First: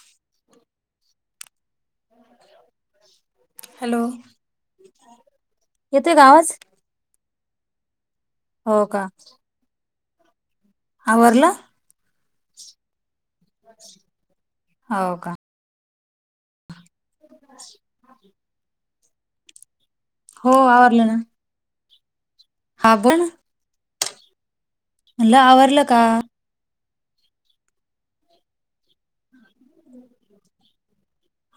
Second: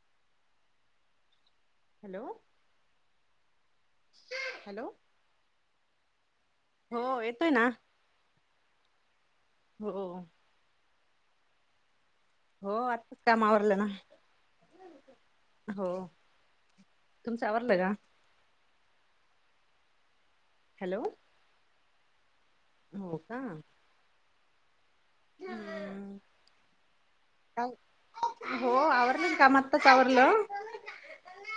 [inaudible] Hello hello. Hello येतंय का आवाज? हो, येतोय ना. हो, का. हो हो, आवरलं? हो, आत्ताच काम आवरलं ना हो का हो, तुमचं आवरलं का? हो, हॅलो आवरलं ना. हा, हो बोल. का म्हणलं आवरलं का? हम्म हो, आवरलं की काम आत्ताच आवरलं.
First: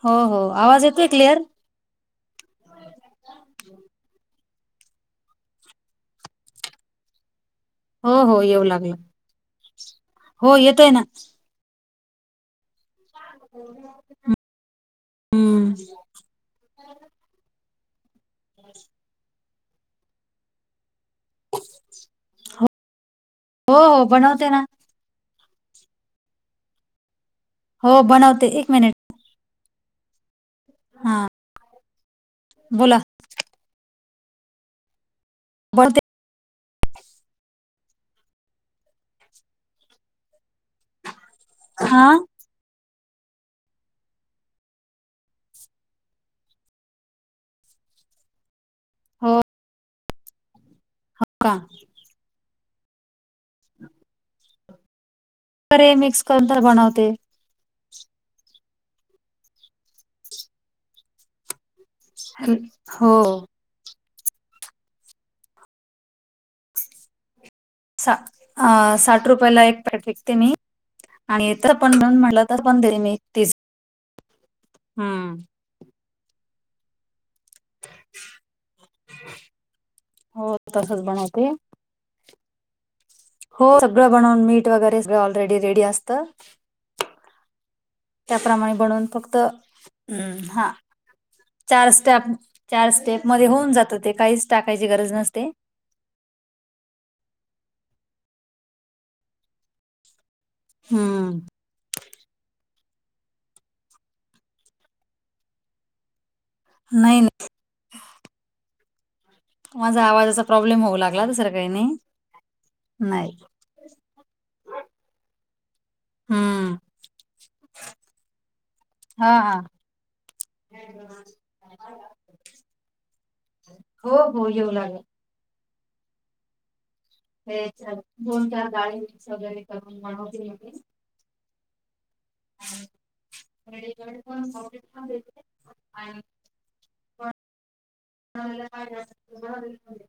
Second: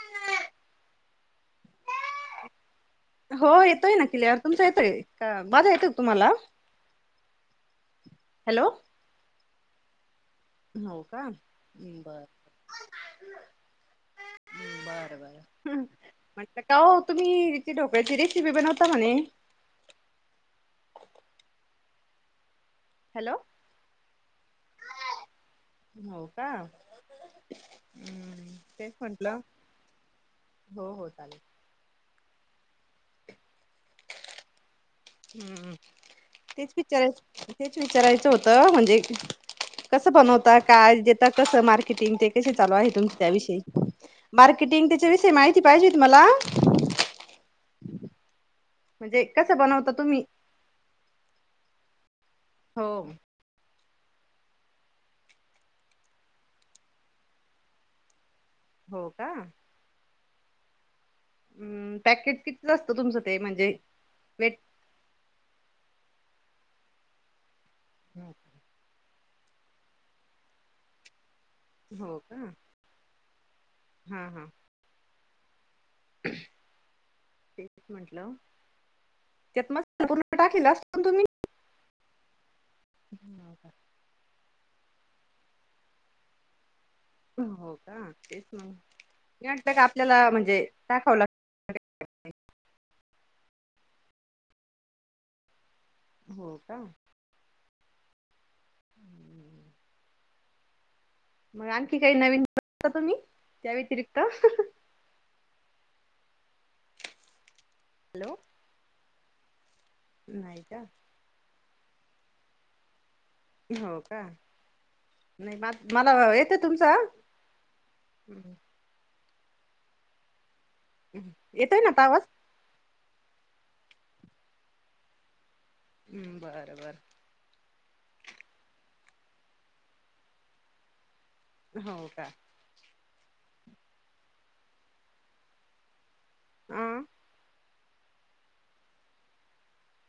हो हो, आवाज येतोय क्लिअर. हो, येतोय ना क्लिअर. तुमचा येतोय का? माझा येतोय का तुम्हाला? हो हो, येऊ हॅलो लागला. येतोय ना हो, का बरं. बरं हम्म बरं. म्हंटलं काहो तुम्ही ती ढोकळ्याची रेसिपी बनवता म्हणे. हो हॅलो हो, बनवते ना. हो, का? हो, बनवते एक तेच मिनिट. म्हंटलं हो हो, हा चालेल. बोला. हम हम. बनते तेच विचारायचं, तेच विचारायचं होतं म्हणजे कसं बनवता काय. तर कसं हा मार्केटिंग ते. कसं चालू आहे तुमचं त्याविषयी मार्केटिंग त्याच्या विषयी माहिती पाहिजे होती मला. म्हणजे कसं बनवतात तुम्ही. हा, का. हो, [inaudible] प्री मिक्स करून तर बनवते. हो, का. हम्, पॅकेज कितीचं असतं हो तुमचं ते म्हणजे वेट. सा आ, साठ रुपयाला एक पॅक विकते मी आणि इथं बनवून म्हणलं तर. बनवून देईन मी तीस. हम हम, हम, [inaudible] ते म्हंटलं त्यात मस् पूर्ण हो टाकला तसच असण तुम्ही. बनवते हो सगळं बनवून मीट वगैरे सळं ऑलरेडी रेडी असतं. हो का हम, ते त्याप्रमाणे बनवून फक्त असलं का आपल्याला हम्म म्हंजे हा टाकाव लागत. चार स्टॅप चार स्टेप मध्ये होऊन जात ते काहीच टाकायची गरज नसते. हो का, हम, ह, मग आणखी काही नवीन बता तुम्ही त्या व्यतिरिक्त. नाही ना, हॅलो माझा आवाजाचा नाही प्रॉब्लेम का होऊ लागला दुसर काही नाही, नाही. हो का नाय म मला येतंय हम्म तुमचा, हूं हूं हा [unintelligible] येतोय ना आता आवाज? हो हो येऊ लागलं अम्म बरं बरं हेचं दोन चार डाळीचं मिक्स वगैरे करून बनवते मी आपली हो का आणि रेडी करून पण [unintelligible] आणि [unintelligible]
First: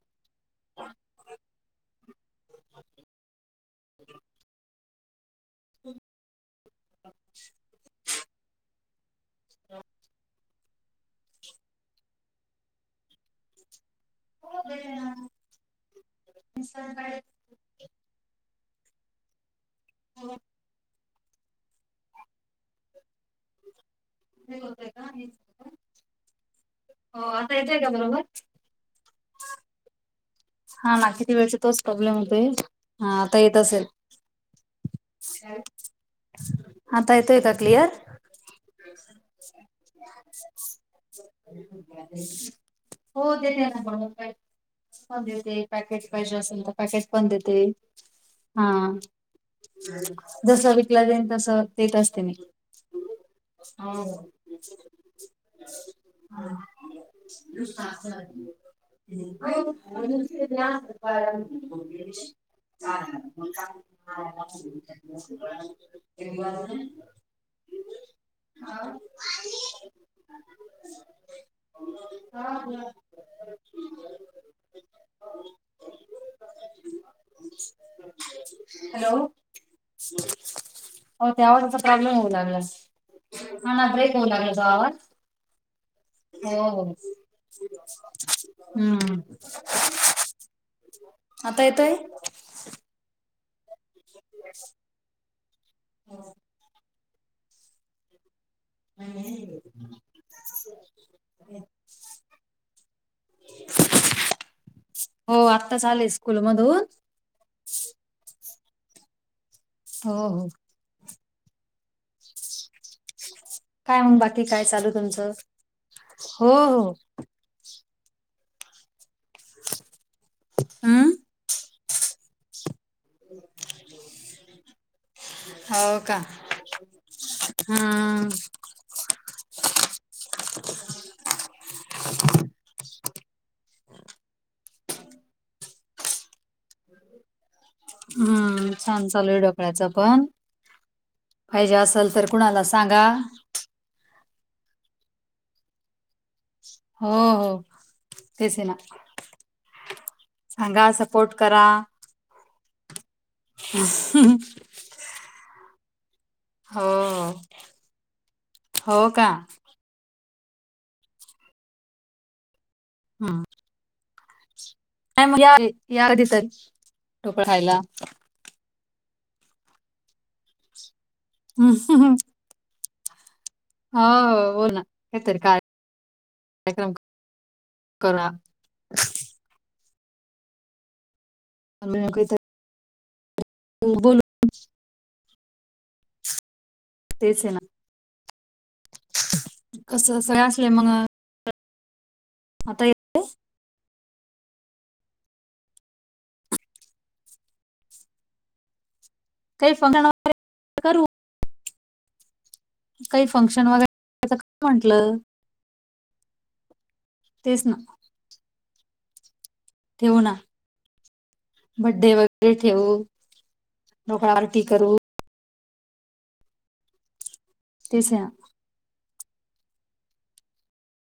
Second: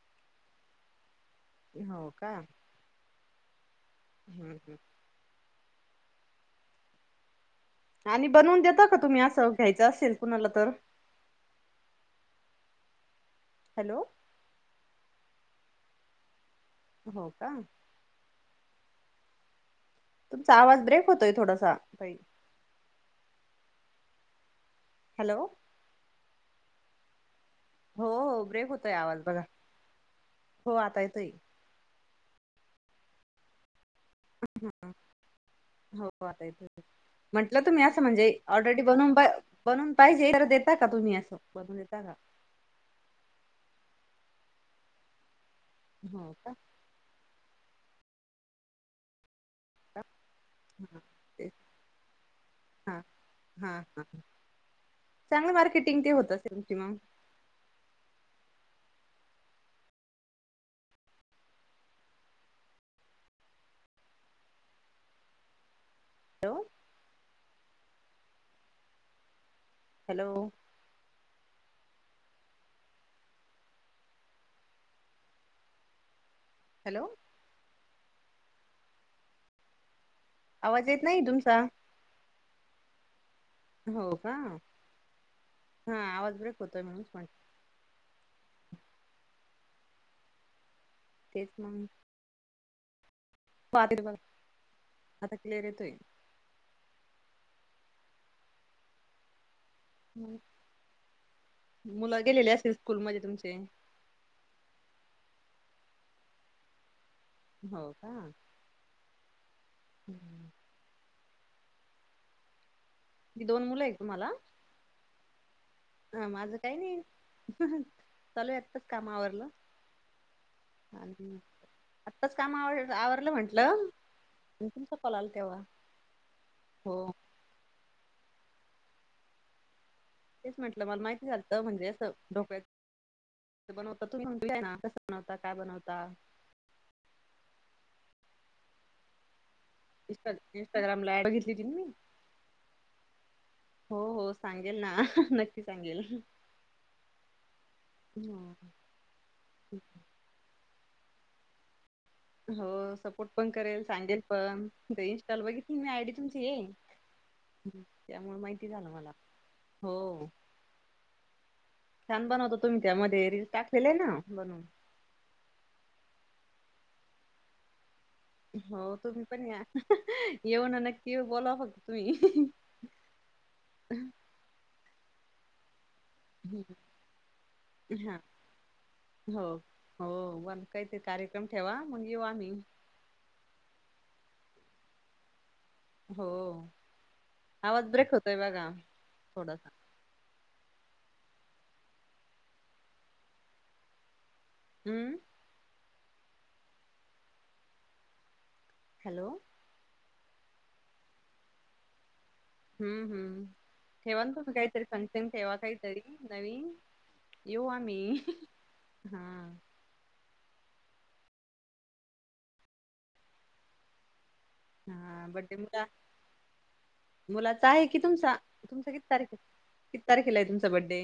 हो का हूं हूं [unintelligible] आणि बनवून देता का तुम्ही असं, घ्यायचं असेल कुणाला तर हॅलो [unintelligible] हो का तुमचा आवाज ब्रेक होतोय थोडासा ताई ब्रेक होतंय. हॅलो हो. आता येतोय का? हो बरोबर? हो, ब्रेक होतंय आवाज बघा हो हा आता ना येतोय किती वेळचा तोच प्रॉब्लेम होतोय. हा आता येत असेल. ह ह, हो आता येतय, आता येतोय का म्हंटलं तुम्ही क्लिअर? असं म्हणजे ऑलरेडी बनून पा बनून पाहिजे तर देता का तुम्ही असं बनवून देता का? हो देते ना बनवून [unintelligible] पण देते पॅकेट हो पाहिजे का असेल तर पॅकेट पण देते. हा जस हा विकला जाईन तस, तेच देत असते मी हो हो. चांगली मार्केटिंग ते होत असेल तुमची म [unintelligible] हो [unintelligible] [unintelligible] हॅलो [unintelligible] हॅलो हा बोला [unintelligible] हॅलो, हॅलो, आवाज येत नाही हो ते तुमचा आवाजाच प्रॉब्लेम होऊ लागला. हा ना हो ब्रेक होऊ का लागला तो आवाज. हा आवाज हो, ब्रेक होतोय हो, म्हणूनच म्हण हम्म हम्म तेच आता येतोय पाकीट बघा. आता क्लिअर येतोय. [inaudible] हू मुलं गेलेले असेतील स्कूल मध्ये तुमचे? हो, आत्ताच आले स्कूल मधून. हो का? हो हम्म हो. दोन मुलं आहे काय मंग बाकी, काय चालू तुमचं? ह हो माझं काही हो. नाही, चालू आहे आत्ताच काम आवरलं हम्म. आली, आत्ताच काम आव आवरलं म्हंटलं. [unintelligible] तुमचा कॉल आला तेव्हा. हो का? हो. हा. तेच म्हटलं, मला माहिती झालतं, म्हणजे असं डोक्यात ते बनवता तुम्ही म्हटल्या ना, कसं बनवता? काय बनवता? हम्म, छान चालूये ईड. [unintelligible] पण, इंस्टा इंस्टाग्रामला ऍड बघितली होती पाहिजे ना मी असल तर कुणाला सांगा. हो हो, सांगेल ना, नक्की सांगेल. हो हो, तेच आहे हम्म. ना. सांगा, सपोर्ट करा. हो सपोर्ट पण करेल, सांगेल पण. ते इनस्टाला बघितली मी आयडी हो हो. [unintelligible] ह त्यामुळे माहिती झालं हो मला. का? हो छान बनवता तुम्ही! त्यामध्ये हम्म रील टाकलेल आहे ना बनवून. नाही मग, या कधी तर, ठोकळा खायला. हो, तुम्ही पण या. येऊ ना न येऊ, बोलवा हो फक्त तुम्ही. हा, हो ना, नाहीतर काय ह हा करा. हो. हो, [unintelligible] काहीतरी कार्यक्रम ठेवा मग येऊ काहीतरी आम्ही. [unintelligible] हो, तेच आहे ना. आवाज ब्रेक होतोय बघा, थोडासा. कसं, सगळं असले मग आता ये हम्म. हॅलो! काही फंक्शन वगैरे करू. हम्म काही हम्म, फंक्शन ठेवा वगैरे न तर तस करू काहीतरी म्हटलं फंक्शन. ठेवा काहीतरी नवीन, तेच येऊ ना आम्ही. हा. ठेवू ना. बर्थडे वगैरे ठेवू, [unintelligible] आरती कर हा बर्थडे [unintelligible] मुलाचा आहे कि तेच ना तुमचा? तुमच किती तारीख आहे? किती तारखेला आहे तुमचा बड्डे?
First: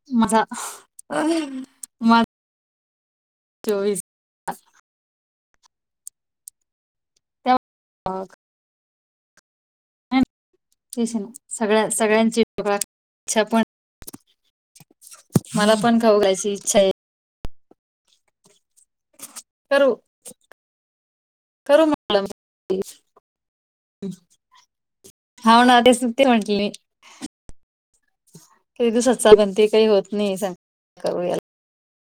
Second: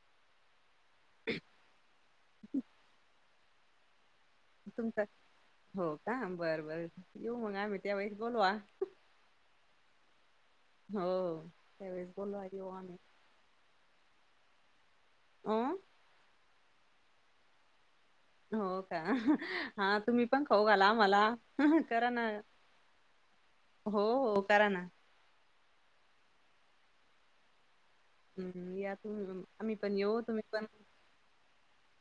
[unintelligible] तुमचा, हो का? बरं बरं, येऊ मग आम्ही. त्या वळेस मग बोलवा. नाही ना, हो तेच ना, सगळ्या त्यावेळेस सगळ्यांची बोलवा येऊ [unintelligible] आम्ही इच्छा पण मला अ पण खाऊ घालायची इच्छा आहे. हो का? करू हा तुम्ही पण खाऊ घाला आम्हाला. करू करा म्हटलं ना. हो हो, करा ना. हाव ना, तेच सु ते म्हंटले. हम्म, या तुम्ही, आम्ही पण येऊ तुम्ही पण करूया.